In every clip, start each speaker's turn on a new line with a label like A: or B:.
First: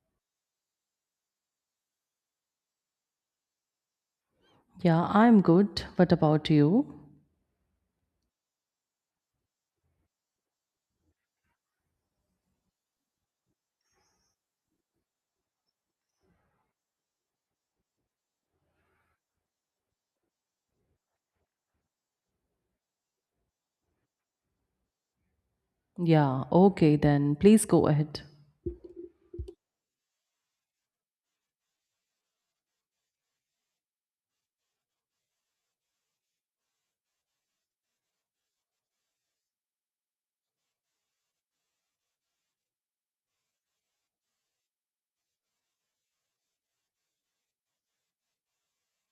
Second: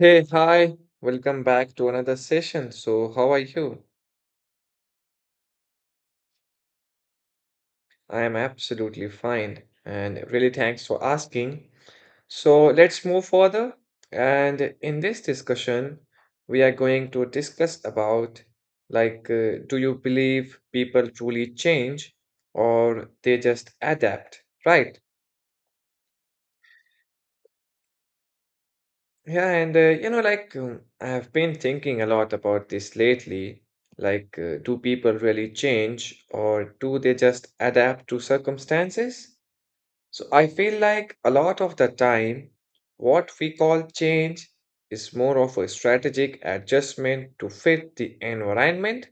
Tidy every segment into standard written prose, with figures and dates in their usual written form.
A: Hey, hi, welcome back to another session. So, how are you?
B: Yeah, I'm good. What about you?
A: I am absolutely fine and really thanks for asking. So, let's move further. And in this discussion, we are going to discuss about do you believe people truly change or they just adapt, right?
B: Yeah, okay, then please go ahead.
A: Yeah, and you know, like I've been thinking a lot about this lately. Do people really change or do they just adapt to circumstances? So I feel like a lot of the time, what we call change is more of a strategic adjustment to fit the environment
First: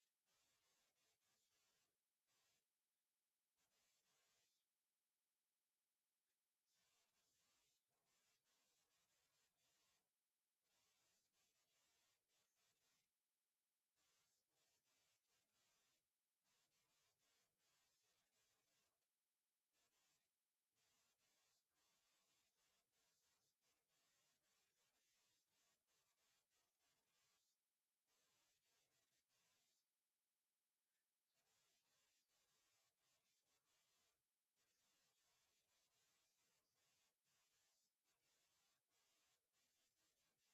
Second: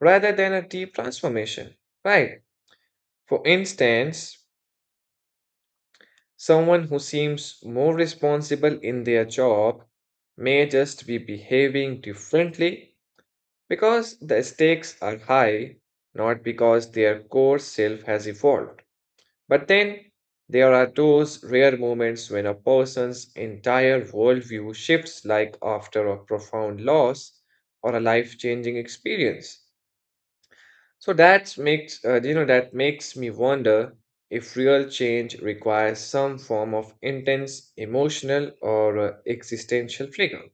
A: rather than a deep transformation, right? For instance, someone who seems more responsible in their job may just be behaving differently because the stakes are high, not because their core self has evolved. But then there are those rare moments when a person's entire worldview shifts, like after a profound loss or a life changing experience. So that makes, that makes me wonder if real change requires some form of intense emotional or existential trigger.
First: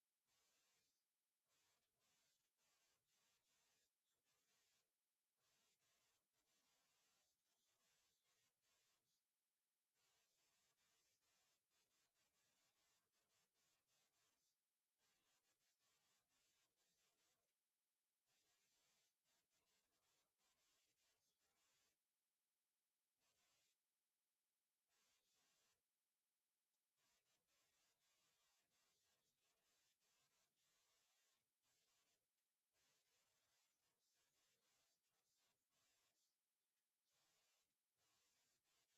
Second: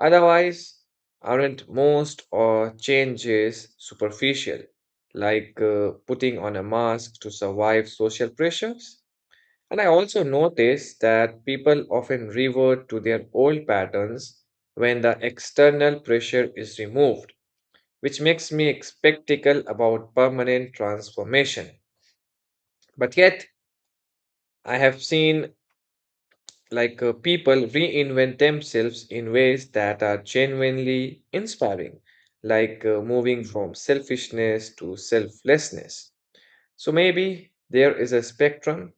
A: Otherwise, aren't most or changes superficial, putting on a mask to survive social pressures? And I also notice that people often revert to their old patterns when the external pressure is removed, which makes me skeptical about permanent transformation. But yet, I have seen people reinvent themselves in ways that are genuinely inspiring, moving from selfishness to selflessness. So maybe there is a spectrum,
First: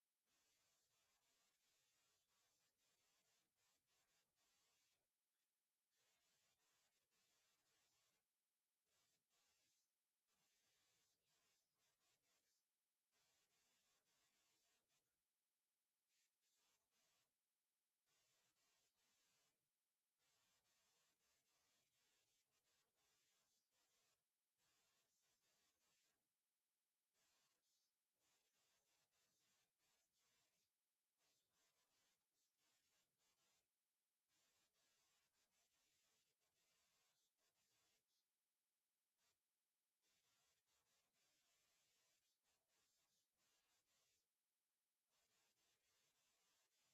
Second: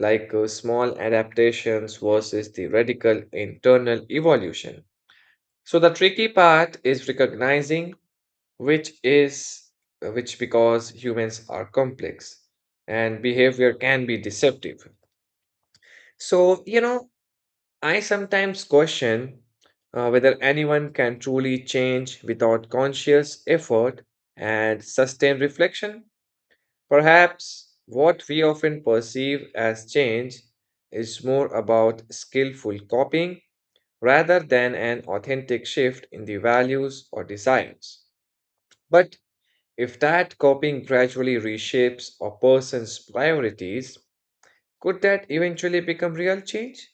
A: small adaptations versus the radical internal evolution. So the tricky part is recognizing which is which, because humans are complex and behavior can be deceptive, so you know I sometimes question whether anyone can truly change without conscious effort and sustained reflection. Perhaps what we often perceive as change is more about skillful copying rather than an authentic shift in the values or desires. But if that copying gradually reshapes a person's priorities, could that eventually become real change?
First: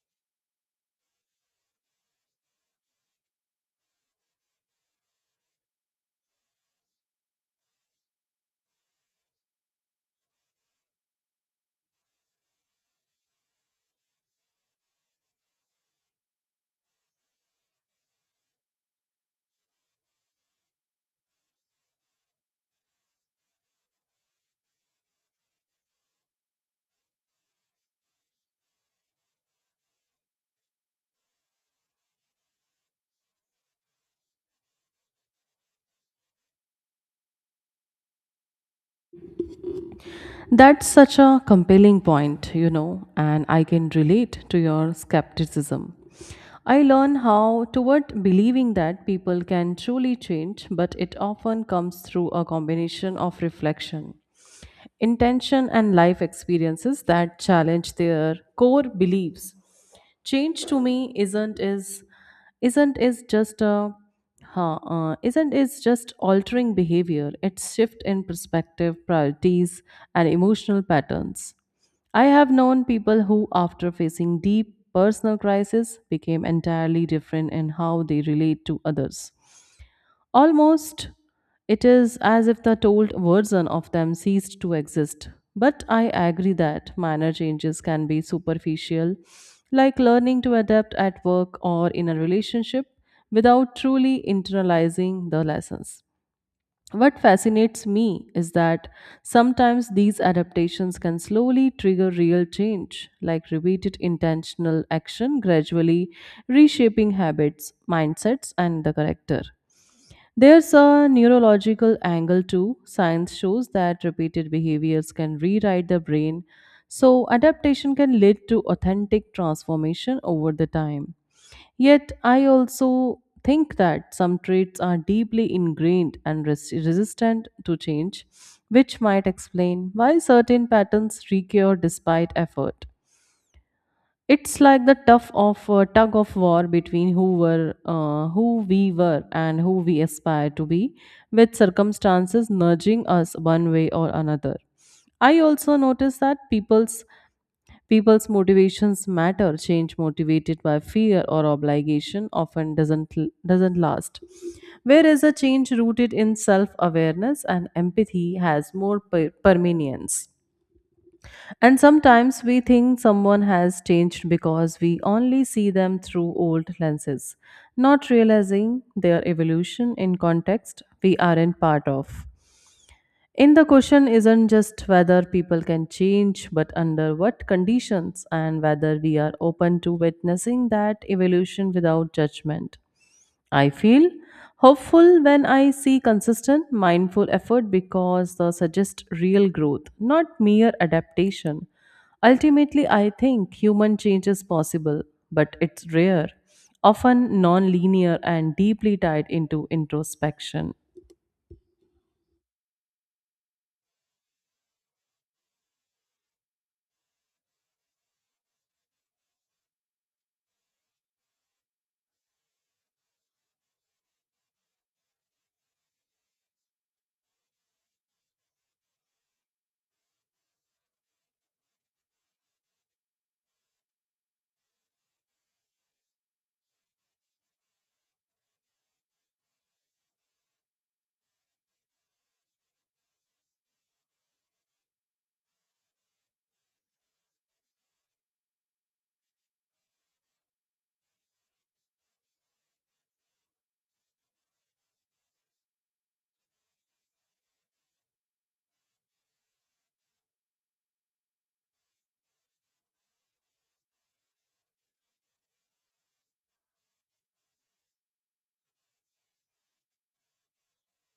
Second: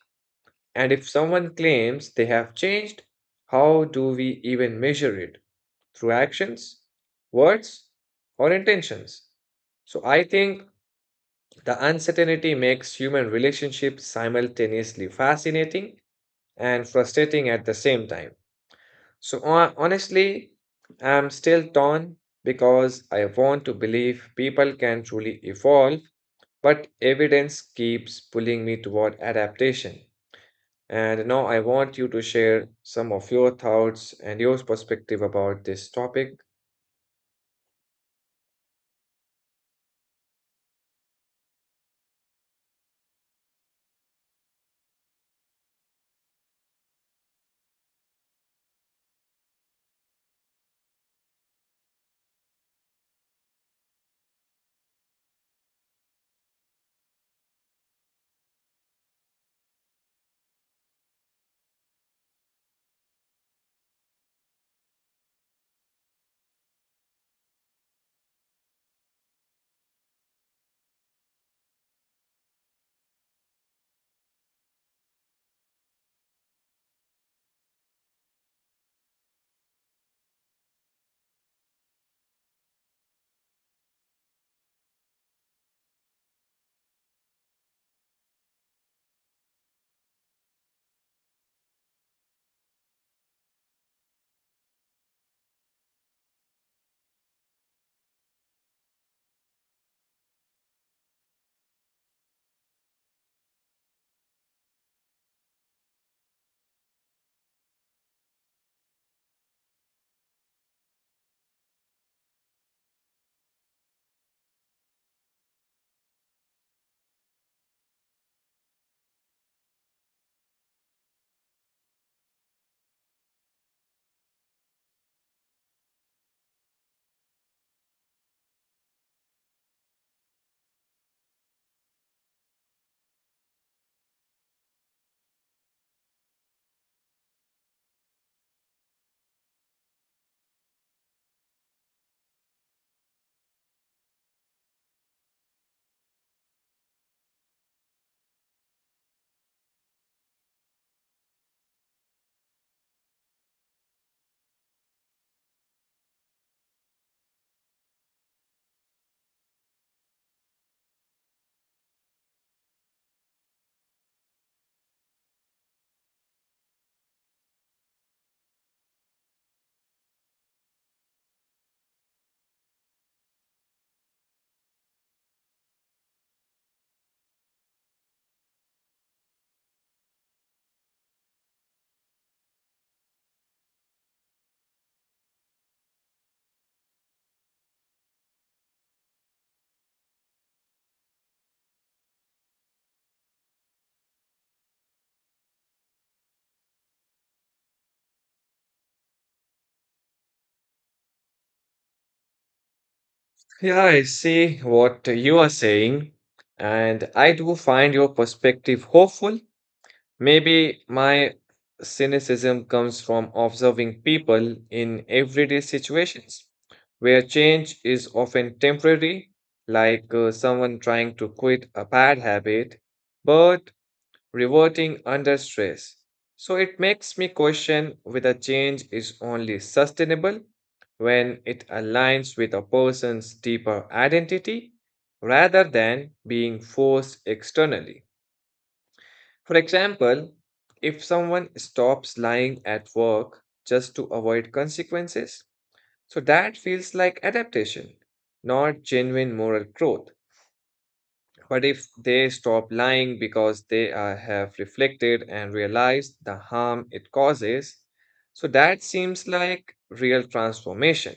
A: And if someone claims they have changed, how do we even measure it? Through actions, words, or intentions? So I think the uncertainty makes human relationships simultaneously fascinating and frustrating at the same time. So honestly, I'm still torn because I want to believe people can truly evolve, but evidence keeps pulling me toward adaptation. And now I want you to share some of your thoughts and your perspective about this topic.
B: That's such a compelling point, you know, and I can relate to your skepticism. I learn how toward believing that people can truly change, but it often comes through a combination of reflection, intention, and life experiences that challenge their core beliefs. Change to me isn't is just a huh, isn't is just altering behavior. It's shift in perspective, priorities, and emotional patterns. I have known people who, after facing deep personal crisis, became entirely different in how they relate to others. Almost, it is as if the told version of them ceased to exist. But I agree that minor changes can be superficial, like learning to adapt at work or in a relationship without truly internalizing the lessons. What fascinates me is that sometimes these adaptations can slowly trigger real change, like repeated intentional action gradually reshaping habits, mindsets, and the character. There's a neurological angle too. Science shows that repeated behaviors can rewrite the brain, so adaptation can lead to authentic transformation over the time. Yet, I also think that some traits are deeply ingrained and resistant to change, which might explain why certain patterns recur despite effort. It's like the tough of tug of war between who we were, and who we aspire to be, with circumstances nudging us one way or another. I also notice that people's motivations matter. Change motivated by fear or obligation often doesn't last, whereas a change rooted in self awareness and empathy has more permanence. And sometimes we think someone has changed because we only see them through old lenses, not realizing their evolution in context we aren't part of. In the question isn't just whether people can change, but under what conditions and whether we are open to witnessing that evolution without judgment. I feel hopeful when I see consistent, mindful effort because they suggest real growth, not mere adaptation. Ultimately, I think human change is possible, but it's rare, often non linear, and deeply tied into introspection.
A: Yeah, I see what you are saying, and I do find your perspective hopeful. Maybe my cynicism comes from observing people in everyday situations where change is often temporary, someone trying to quit a bad habit, but reverting under stress. So it makes me question whether change is only sustainable when it aligns with a person's deeper identity rather than being forced externally. For example, if someone stops lying at work just to avoid consequences, so that feels like adaptation, not genuine moral growth. But if they stop lying because they are, have reflected and realized the harm it causes, so that seems like real transformation.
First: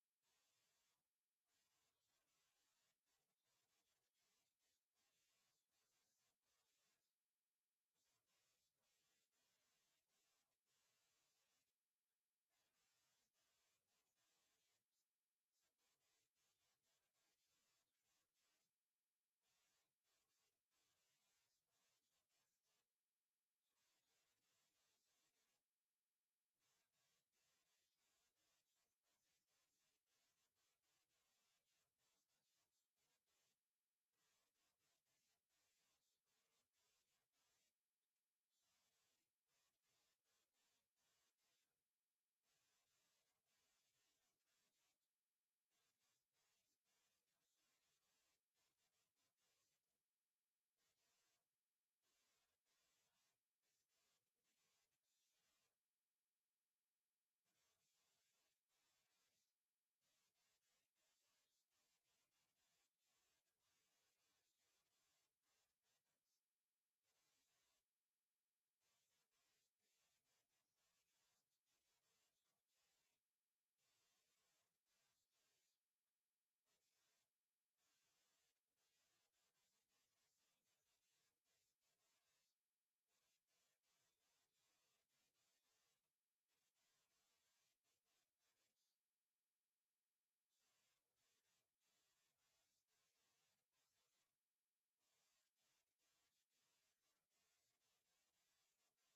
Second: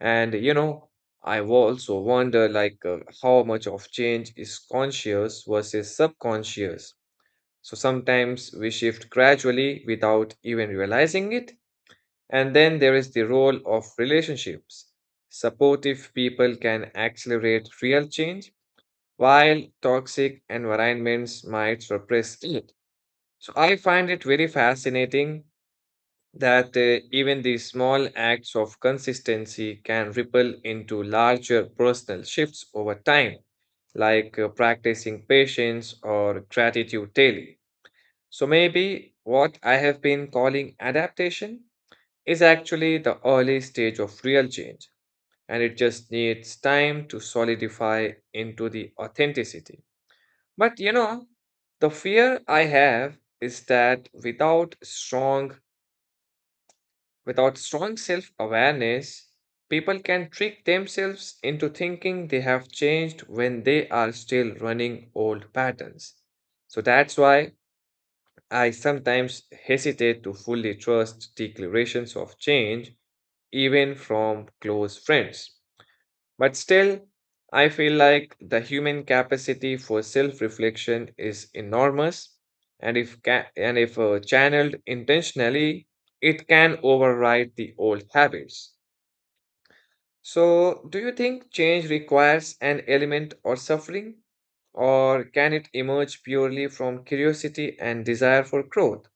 A: And you know, I also wonder how much of change is conscious versus subconscious. So sometimes we shift gradually without even realizing it. And then there is the role of relationships. Supportive people can accelerate real change, while toxic environments might suppress it. So I find it very fascinating that even these small acts of consistency can ripple into larger personal shifts over time, practicing patience or gratitude daily. So maybe what I have been calling adaptation is actually the early stage of real change, and it just needs time to solidify into the authenticity. But you know, the fear I have is that without strong self-awareness, people can trick themselves into thinking they have changed when they are still running old patterns. So that's why I sometimes hesitate to fully trust declarations of change, even from close friends. But still, I feel like the human capacity for self reflection is enormous, and if channeled intentionally, it can override the old habits. So, do you think change requires an element of suffering, or can it emerge purely from curiosity and desire for growth?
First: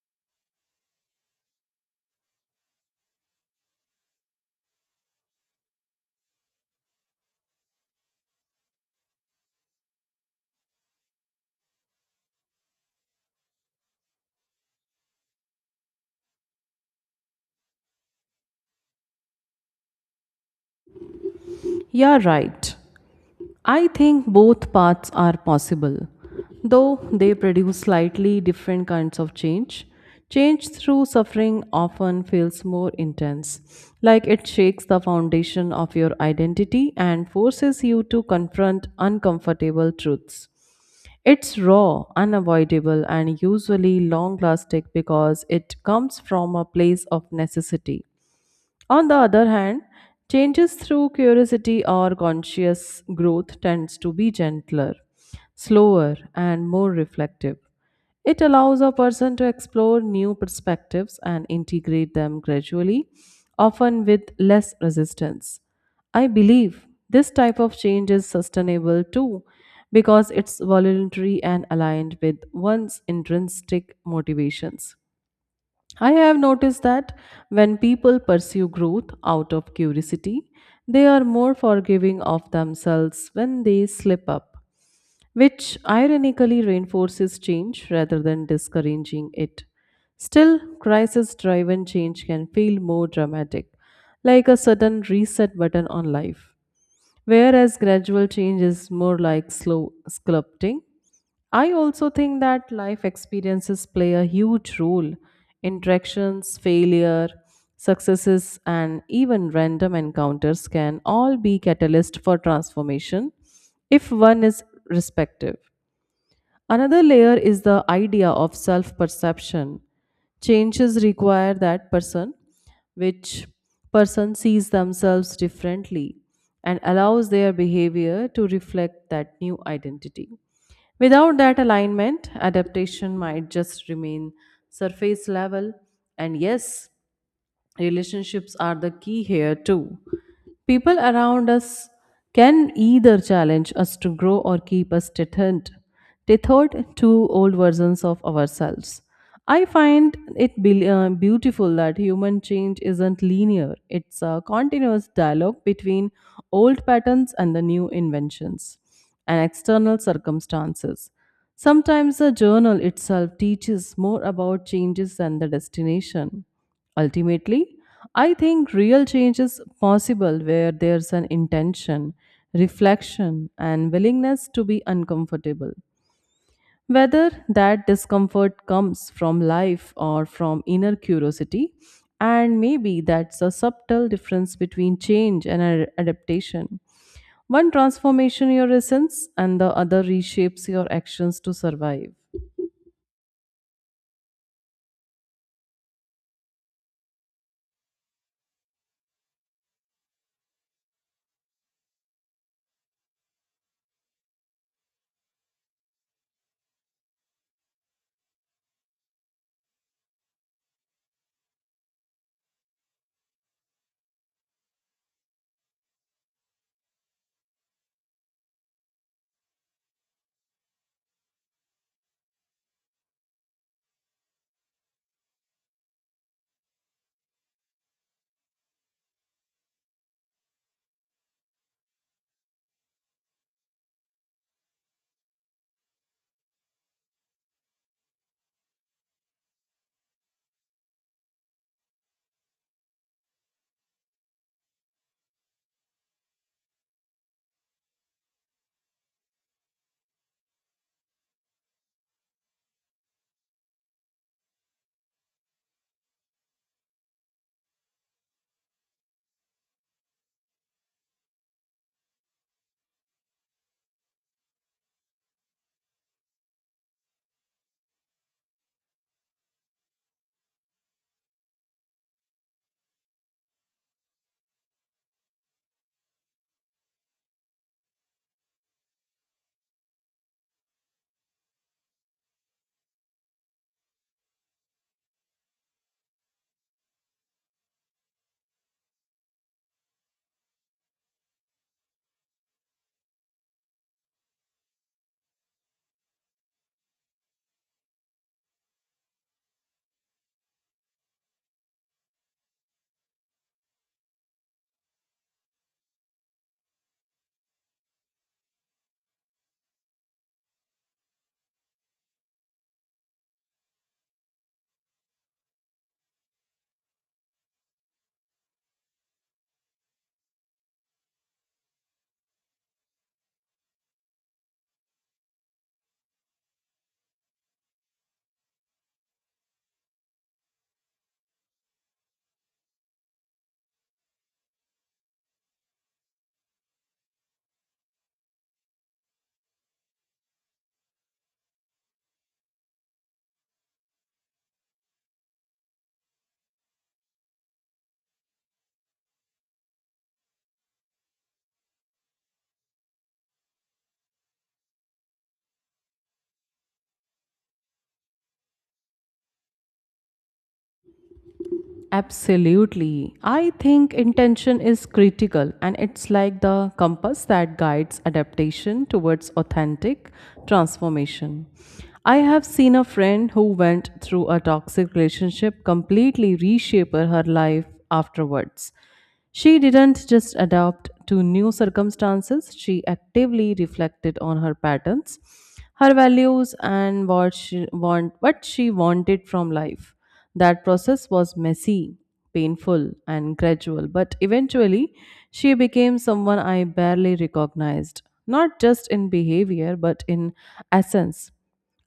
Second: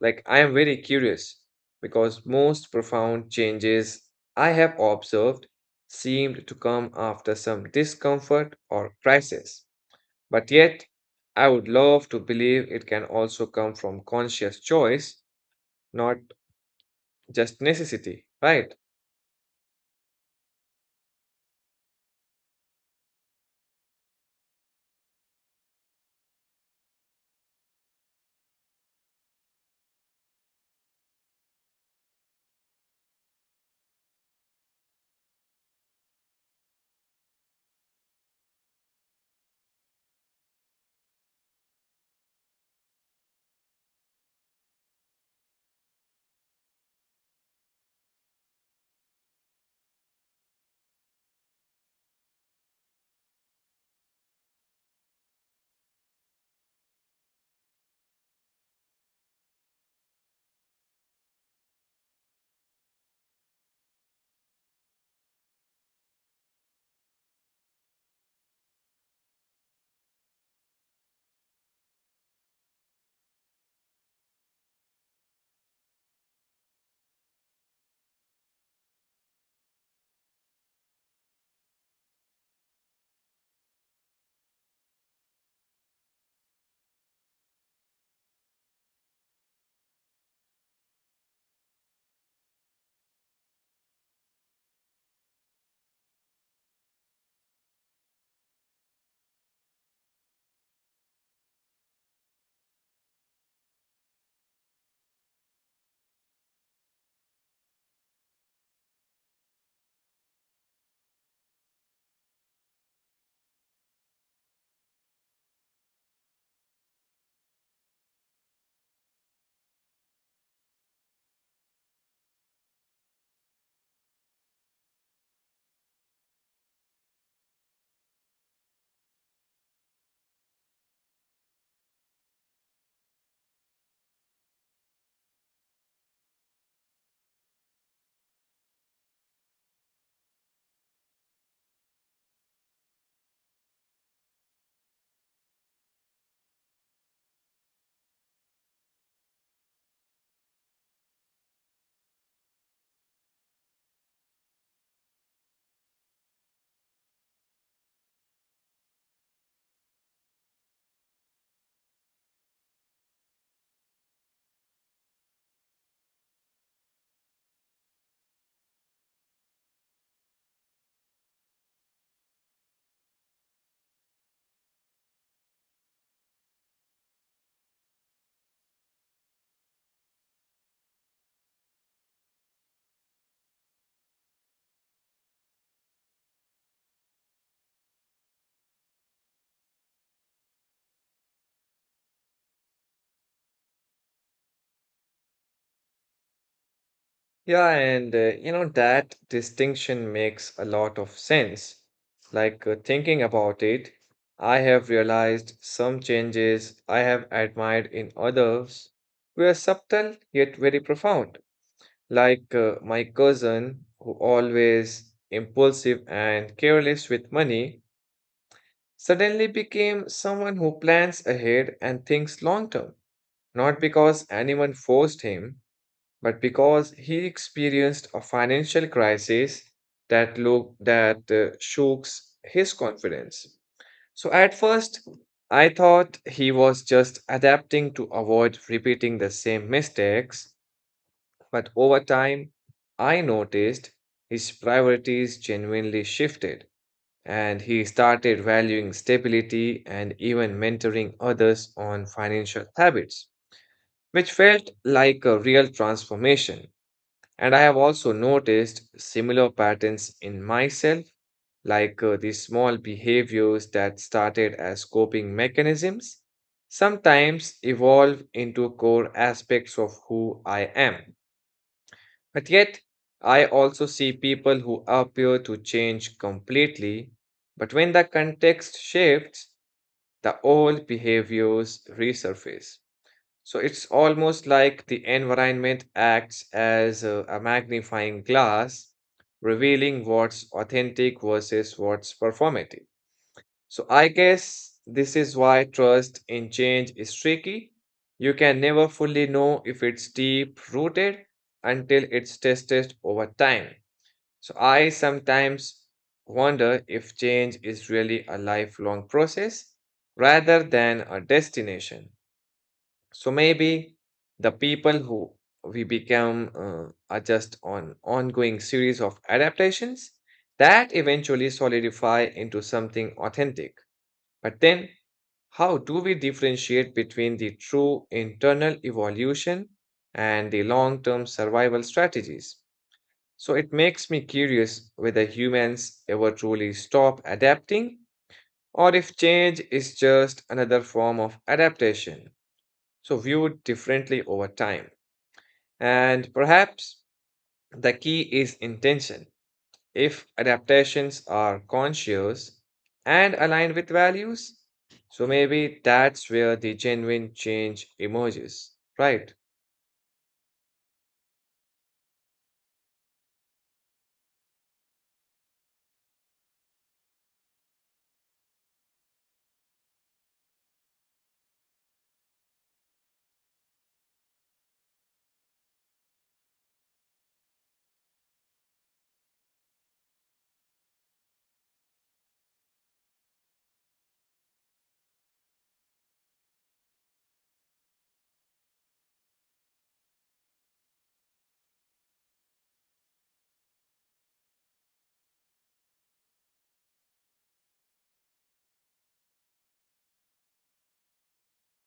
A: Like, I am very curious because most profound changes I have observed seemed to come after some discomfort or crisis. But yet, I would love to believe it can also come from conscious choice, not just necessity, right?
B: You're right. I think both paths are possible, though they produce slightly different kinds of change. Change through suffering often feels more intense, like it shakes the foundation of your identity and forces you to confront uncomfortable truths. It's raw, unavoidable, and usually long lasting because it comes from a place of necessity. On the other hand, changes through curiosity or conscious growth tends to be gentler, slower, and more reflective. It allows a person to explore new perspectives and integrate them gradually, often with less resistance. I believe this type of change is sustainable too because it's voluntary and aligned with one's intrinsic motivations. I have noticed that when people pursue growth out of curiosity, they are more forgiving of themselves when they slip up, which ironically reinforces change rather than discouraging it. Still, crisis driven change can feel more dramatic, like a sudden reset button on life whereas gradual change is more like slow sculpting. I also think that life experiences play a huge role. Interactions, failure, successes, and even random encounters can all be catalyst for transformation if one is respective. Another layer is the idea of self perception. Changes require that person, which person sees themselves differently and allows their behavior to reflect that new identity. Without that alignment, adaptation might just remain surface level. And yes, relationships are the key here too. People around us can either challenge us to grow or keep us tethered, tethered to old versions of ourselves. I find it beautiful that human change isn't linear, it's a continuous dialogue between old patterns and the new inventions and external circumstances. Sometimes the journal itself teaches more about changes than the destination. Ultimately, I think real change is possible where there's an intention, reflection, and willingness to be uncomfortable. Whether that discomfort comes from life or from inner curiosity, and maybe that's a subtle difference between change and adaptation. One transformation your essence, and the other reshapes your actions to survive.
A: Yeah, and you know, that distinction makes a lot of sense. Thinking about it, I have realized some changes I have admired in others were subtle yet very profound. My cousin, who always impulsive and careless with money, suddenly became someone who plans ahead and thinks long term, not because anyone forced him but because he experienced a financial crisis that look that shooks his confidence. So at first I thought he was just adapting to avoid repeating the same mistakes, but over time I noticed his priorities genuinely shifted, and he started valuing stability and even mentoring others on financial habits, which felt like a real transformation. And I have also noticed similar patterns in myself, these small behaviors that started as coping mechanisms sometimes evolve into core aspects of who I am. But yet, I also see people who appear to change completely, but when the context shifts, the old behaviors resurface. So it's almost like the environment acts as a magnifying glass, revealing what's authentic versus what's performative. So I guess this is why trust in change is tricky. You can never fully know if it's deep rooted until it's tested over time. So I sometimes wonder if change is really a lifelong process rather than a destination. So maybe the people who we become are just on ongoing series of adaptations that eventually solidify into something authentic. But then, how do we differentiate between the true internal evolution and the long term survival strategies? So it makes me curious whether humans ever truly stop adapting or if change is just another form of adaptation, so viewed differently over time. And perhaps the key is intention. If adaptations are conscious and aligned with values, so maybe that's where the genuine change emerges, right?
B: Absolutely. I think intention is critical and it's like the compass that guides adaptation towards authentic transformation. I have seen a friend who went through a toxic relationship completely reshape her life afterwards. She didn't just adapt to new circumstances, she actively reflected on her patterns, her values, and what she wanted from life. That process was messy, painful, and gradual, but eventually she became someone I barely recognized, not just in behavior, but in essence.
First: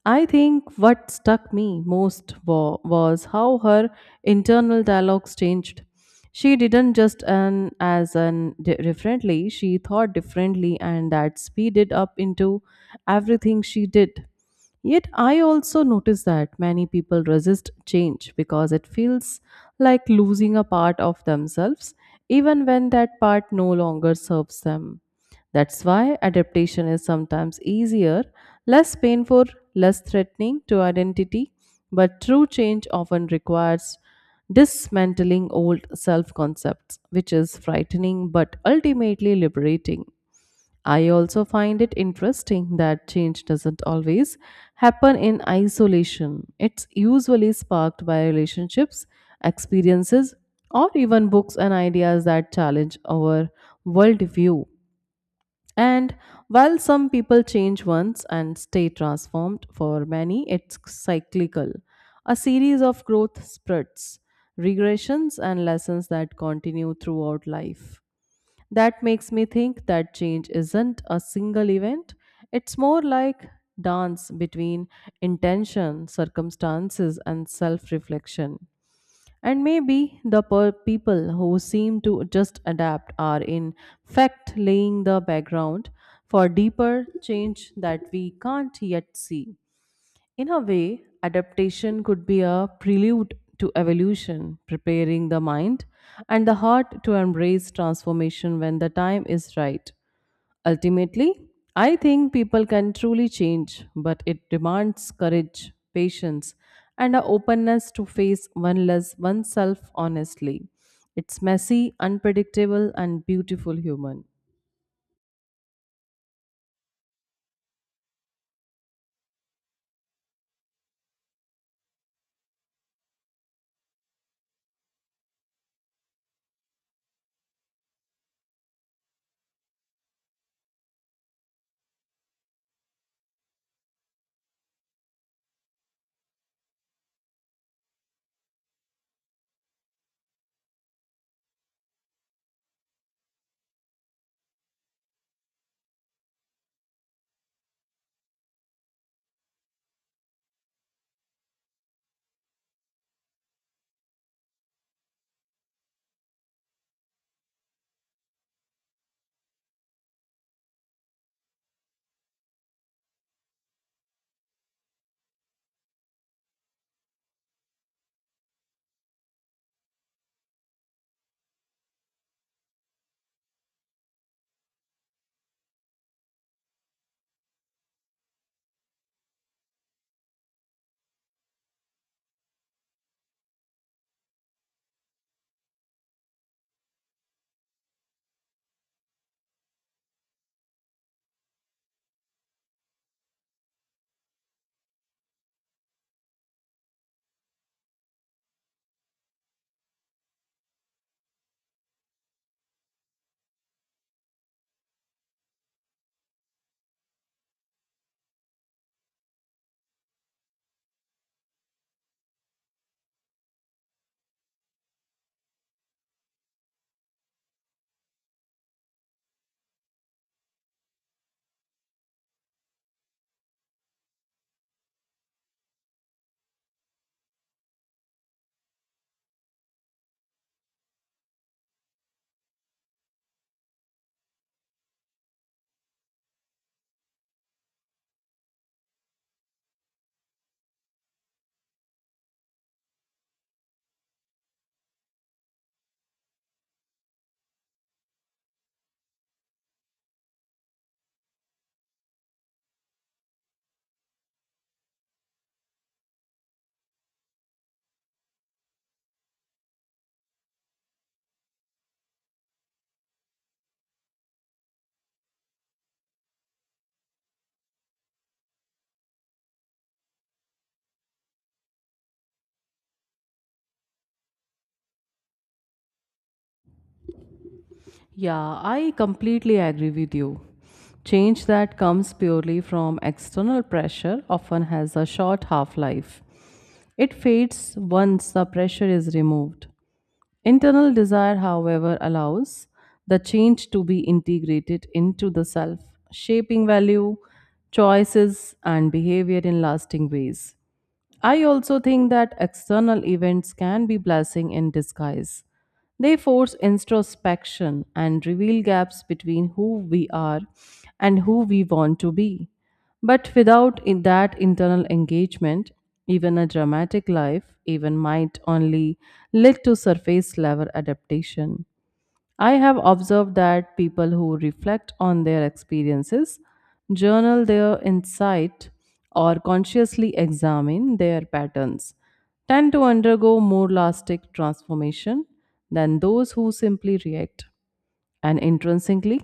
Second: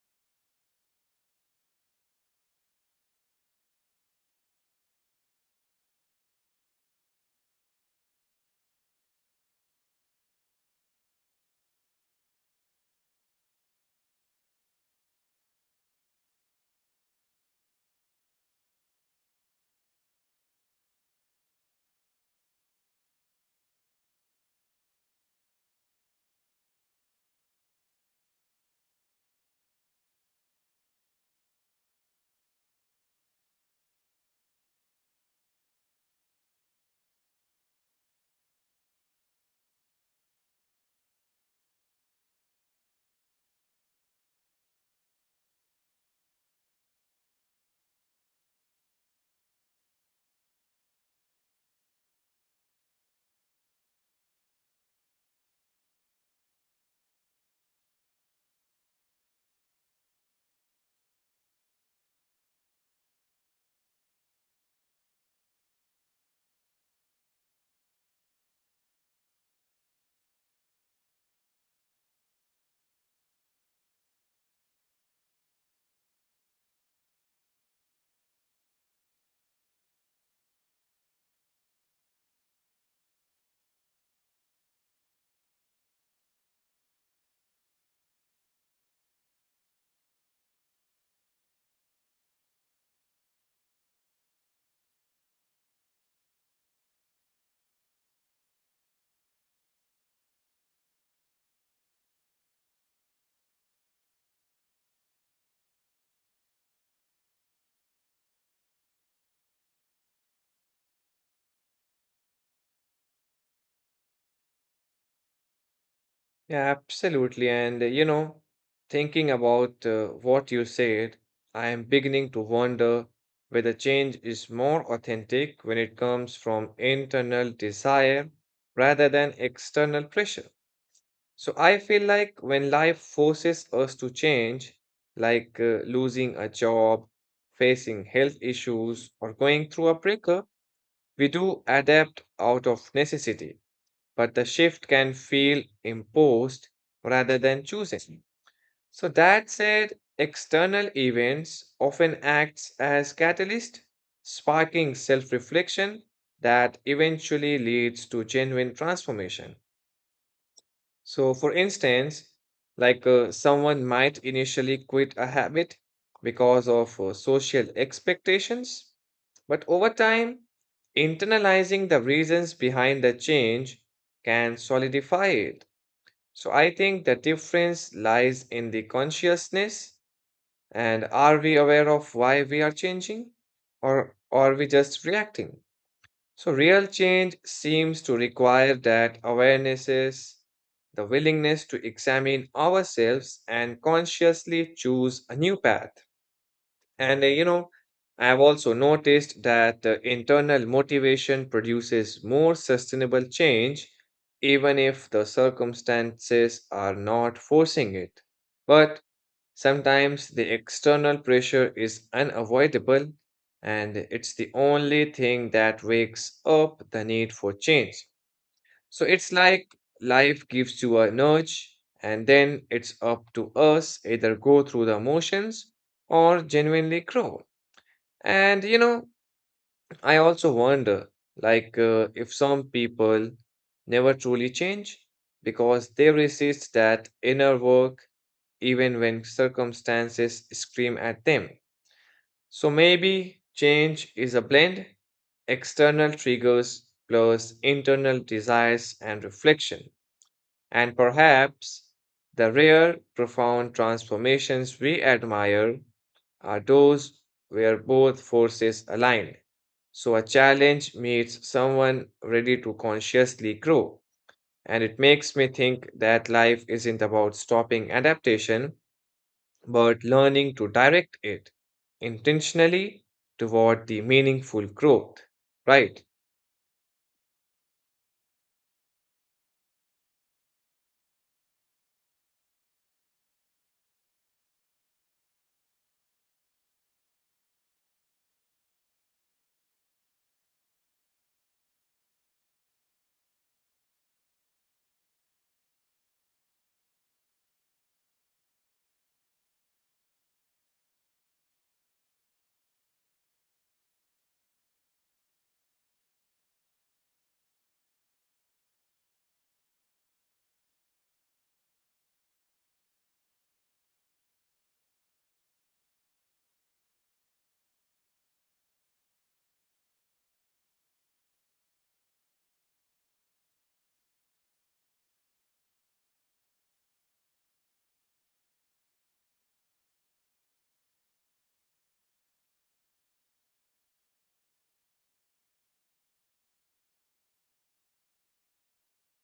B: I think what stuck me most was how her internal dialogues changed. She didn't just earn as an differently, she thought differently, and that speeded up into everything she did. Yet, I also notice that many people resist change because it feels like losing a part of themselves, even when that part no longer serves them. That's why adaptation is sometimes easier, less painful, less threatening to identity, but true change often requires dismantling old self concepts, which is frightening but ultimately liberating. I also find it interesting that change doesn't always happen in isolation. It's usually sparked by relationships, experiences, or even books and ideas that challenge our worldview. And while some people change once and stay transformed, for many it's cyclical a series of growth spurts, regressions, and lessons that continue throughout life. That makes me think that change isn't a single event, it's more like dance between intention, circumstances, and self reflection. And maybe the people who seem to just adapt are in fact laying the background for deeper change that we can't yet see. In a way, adaptation could be a prelude to evolution, preparing the mind and the heart to embrace transformation when the time is right. Ultimately, I think people can truly change, but it demands courage, patience, and an openness to face one oneself honestly. It's messy, unpredictable, and beautiful human.
A: Yeah, absolutely. And You know, thinking about what you said, I am beginning to wonder whether change is more authentic when it comes from internal desire rather than external pressure. So I feel like when life forces us to change, losing a job, facing health issues, or going through a breakup, we do adapt out of necessity. But the shift can feel imposed rather than choosing. So that said, external events often acts as catalyst, sparking self-reflection that eventually leads to genuine transformation. So, for instance, someone might initially quit a habit because of social expectations, but over time, internalizing the reasons behind the change can solidify it. So, I think the difference lies in the consciousness, and are we aware of why we are changing, or are we just reacting? So, real change seems to require that awarenesses, the willingness to examine ourselves and consciously choose a new path. And you know, I've also noticed that internal motivation produces more sustainable change, even if the circumstances are not forcing it. But sometimes the external pressure is unavoidable, and it's the only thing that wakes up the need for change. So it's like life gives you a nudge, and then it's up to us either go through the motions or genuinely grow. And you know, I also wonder, if some people never truly change because they resist that inner work even when circumstances scream at them. So maybe change is a blend, external triggers plus internal desires and reflection. And perhaps the rare, profound transformations we admire are those where both forces align. So a challenge meets someone ready to consciously grow. And it makes me think that life isn't about stopping adaptation, but learning to direct it intentionally toward the meaningful growth. Right.
B: Yeah, I completely agree with you. Change that comes purely from external pressure often has a short half life. It fades once the pressure is removed. Internal desire, however, allows the change to be integrated into the self, shaping value, choices, and behavior in lasting ways. I also think that external events can be blessing in disguise. They force introspection and reveal gaps between who we are and who we want to be. But without in that internal engagement, even a dramatic life even might only lead to surface level adaptation. I have observed that people who reflect on their experiences, journal their insight, or consciously examine their patterns tend to undergo more lasting transformation than those who simply react. And intrinsically,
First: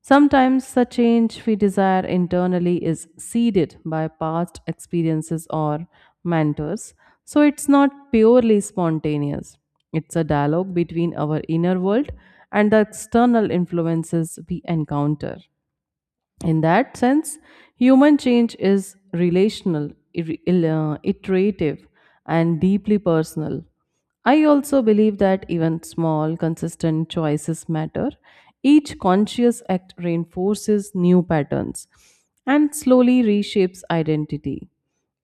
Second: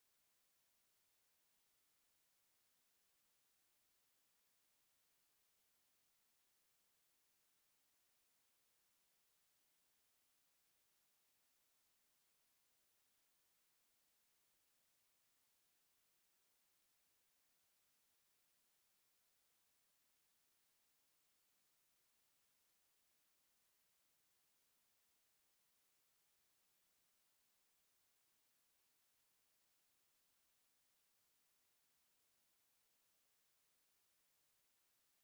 B: sometimes the change we desire internally is seeded by past experiences or mentors. So it's not purely spontaneous, it's a dialogue between our inner world and the external influences we encounter. In that sense, human change is relational, iterative, and deeply personal. I also believe that even small, consistent choices matter. Each conscious act reinforces new patterns and slowly reshapes identity.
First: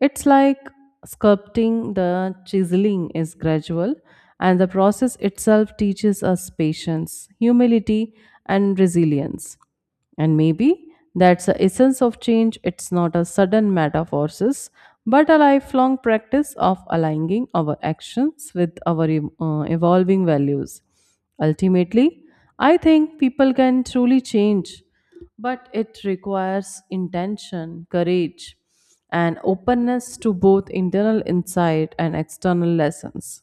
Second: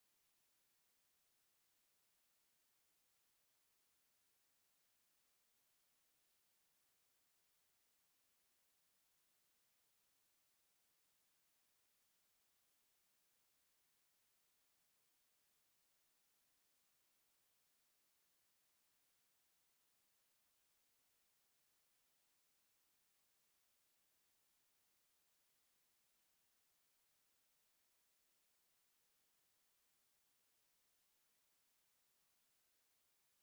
B: It's like sculpting, the chiseling is gradual, and the process itself teaches us patience, humility, and resilience. And maybe that's the essence of change. It's not a sudden matter of forces, but a lifelong practice of aligning our actions with our evolving values. Ultimately, I think people can truly change, but it requires intention, courage, and openness to both internal insight and external lessons.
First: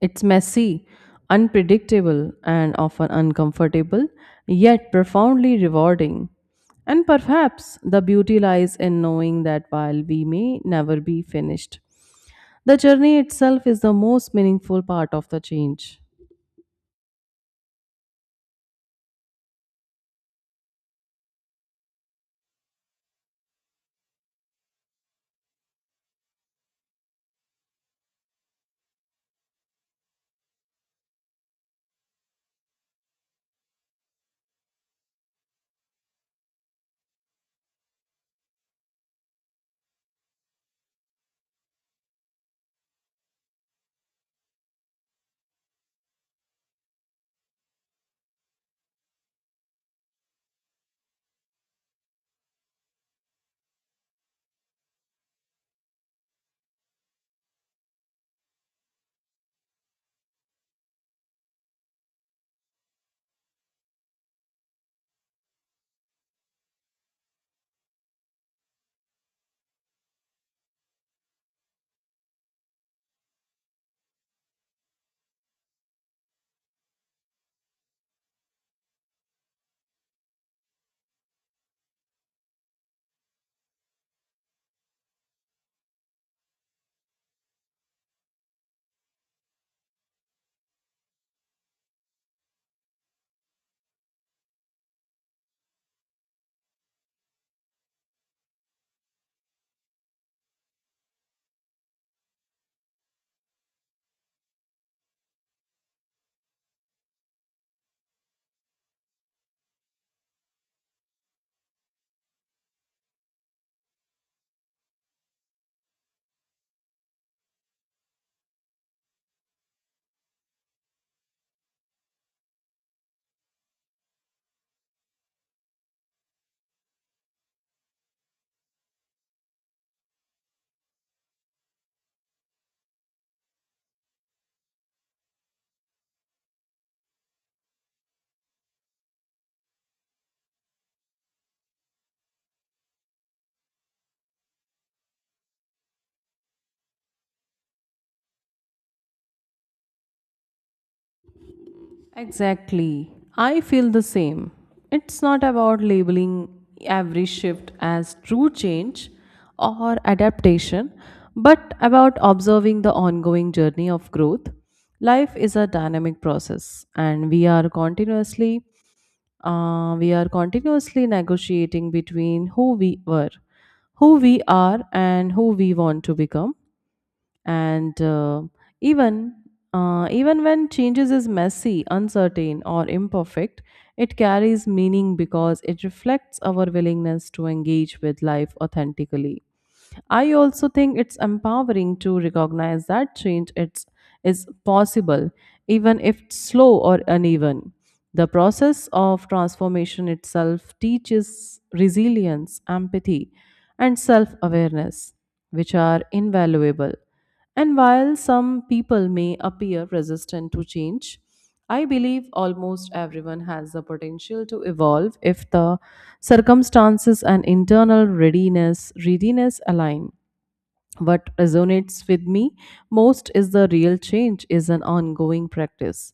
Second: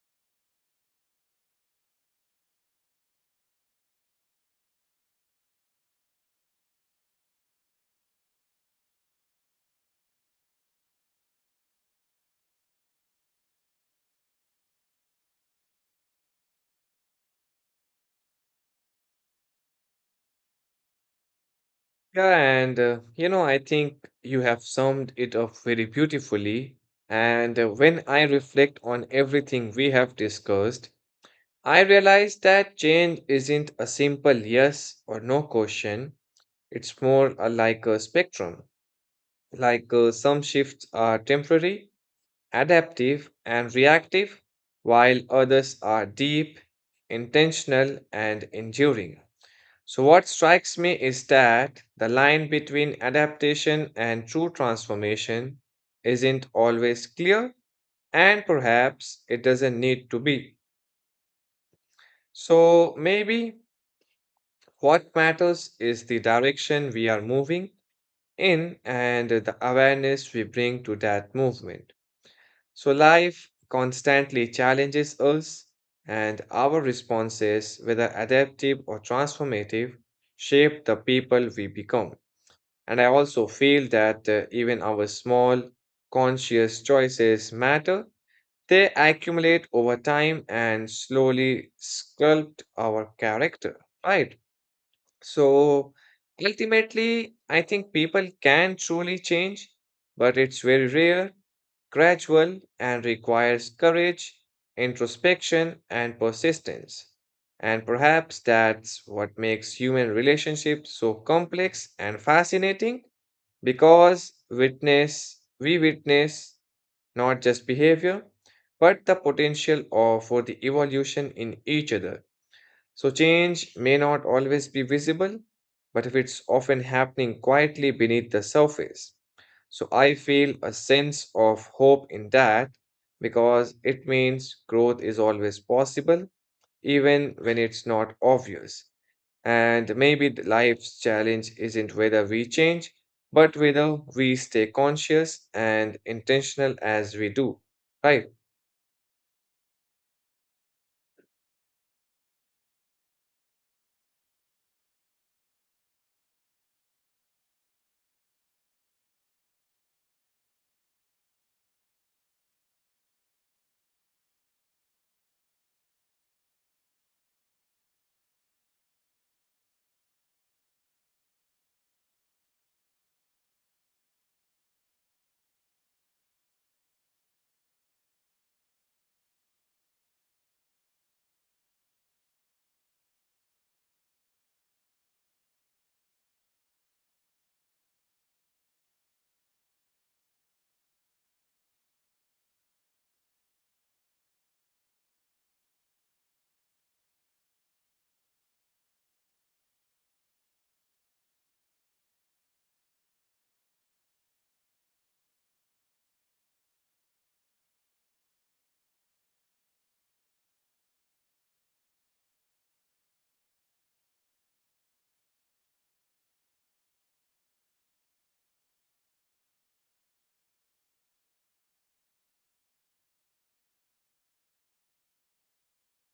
B: It's messy, unpredictable, and often uncomfortable, yet profoundly rewarding. And perhaps the beauty lies in knowing that while we may never be finished, the journey itself is the most meaningful part of the change.
A: Yeah, and you know, I think you have summed it up very beautifully. And when I reflect on everything we have discussed, I realize that change isn't a simple yes or no question. It's more a, like a spectrum. Some shifts are temporary, adaptive, and reactive, while others are deep, intentional, and enduring. So, what strikes me is that the line between adaptation and true transformation isn't always clear, and perhaps it doesn't need to be. So, maybe what matters is the direction we are moving in and the awareness we bring to that movement. So, life constantly challenges us, and our responses, whether adaptive or transformative, shape the people we become. And I also feel that even our small, conscious choices matter. They accumulate over time and slowly sculpt our character, right? So ultimately, I think people can truly change, but it's very rare, gradual, and requires courage, introspection, and persistence. And perhaps that's what makes human relationships so complex and fascinating because we witness not just behavior, but the potential of, for the evolution in each other. So, change may not always be visible, but if it's often happening quietly beneath the surface. So, I feel a sense of hope in that because it means growth is always possible, even when it's not obvious. And maybe the life's challenge isn't whether we change, but whether we stay conscious and intentional as we do, right?
B: Exactly. I feel the same. It's not about labeling every shift as true change or adaptation, but about observing the ongoing journey of growth. Life is a dynamic process, and we are continuously negotiating between who we were, who we are, and who we want to become and even even when changes is messy uncertain or imperfect it carries meaning because it reflects our willingness to engage with life authentically. I also think it's empowering to recognize that is possible even if it's slow or uneven. The process of transformation itself teaches resilience empathy and self-awareness which are invaluable. And while some people may appear resistant to change, I believe almost everyone has the potential to evolve if the circumstances and internal readiness align. What resonates with me most is the real change is an ongoing practice.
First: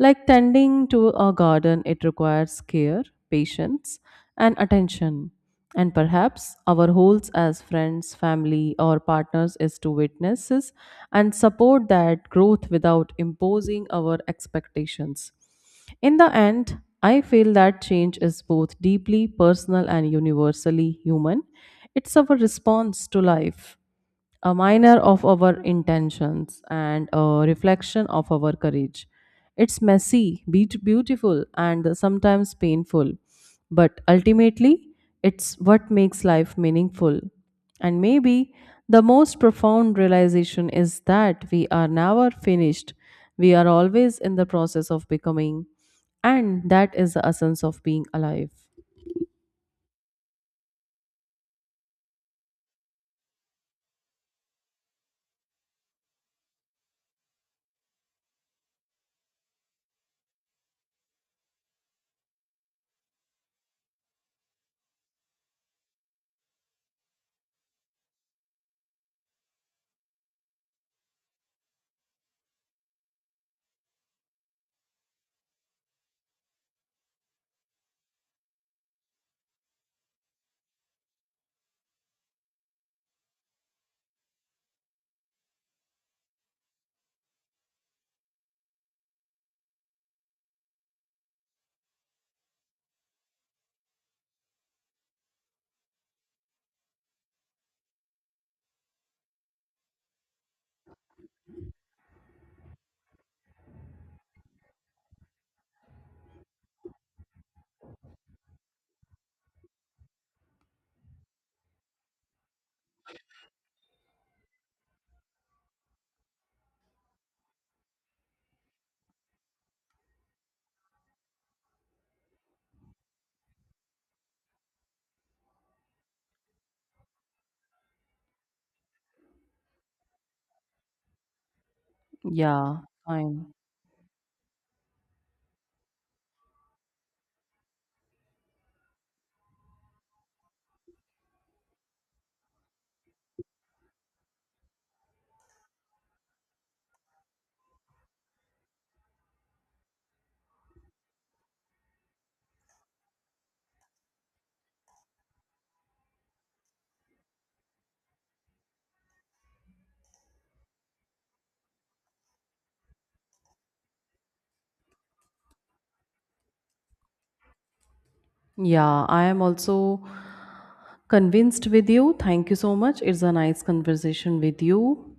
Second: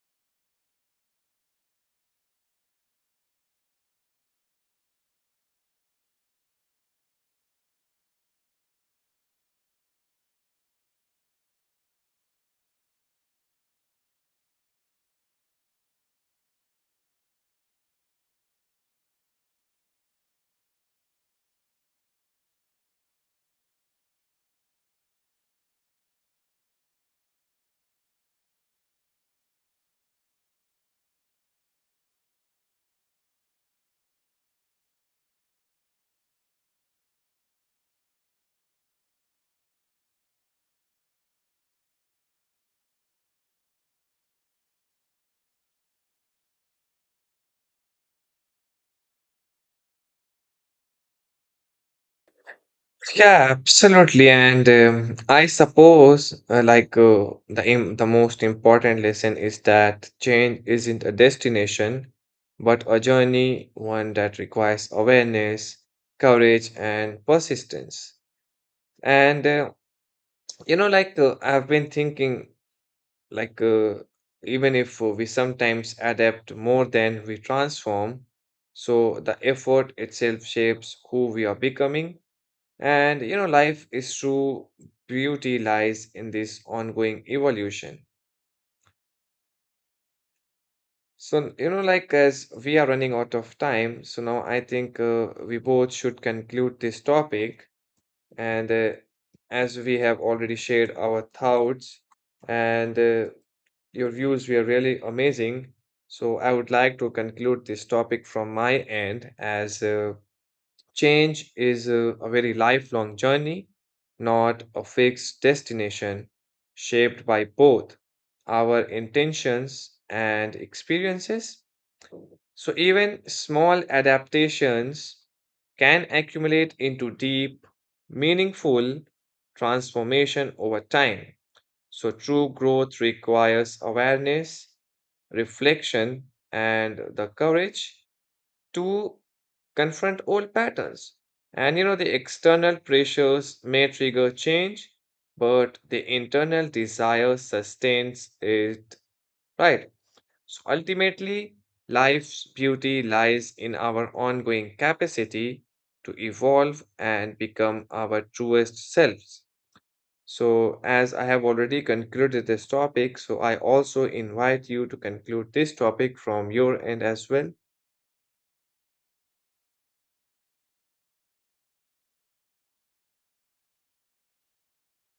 B: Like tending to a garden, it requires care, patience, and attention. And perhaps our roles as friends, family, or partners is to witnesses and support that growth without imposing our expectations. In the end, I feel that change is both deeply personal and universally human. It's our response to life a minor of our intentions and a reflection of our courage. It's messy, beautiful, and sometimes painful, but ultimately, it's what makes life meaningful. And maybe the most profound realization is that we are never finished, we are always in the process of becoming, and that is the essence of being alive.
A: Yeah, absolutely. And I suppose, the most important lesson is that change isn't a destination, but a journey, one that requires awareness, courage, and persistence. And I've been thinking, like, uh, even if we sometimes adapt more than we transform, so the effort itself shapes who we are becoming. And you know, life is true beauty lies in this ongoing evolution. So, you know, like as we are running out of time, so now I think we both should conclude this topic. And as we have already shared our thoughts and your views were really amazing. So, I would like to conclude this topic from my end as change is a very lifelong journey, not a fixed destination, shaped by both our intentions and experiences. So, even small adaptations can accumulate into deep, meaningful transformation over time. So, true
B: Yeah,
A: growth
B: fine.
A: requires awareness, reflection, and the courage to confront old patterns. And you know, the external pressures may trigger change, but the internal desire sustains it, right? So ultimately, life's beauty lies in our ongoing capacity to evolve and become our truest selves. So, as I have already concluded this topic, so I also invite you to conclude this topic from your end as well.
B: Yeah, I am also convinced with you. Thank you so much. It's a nice conversation with you.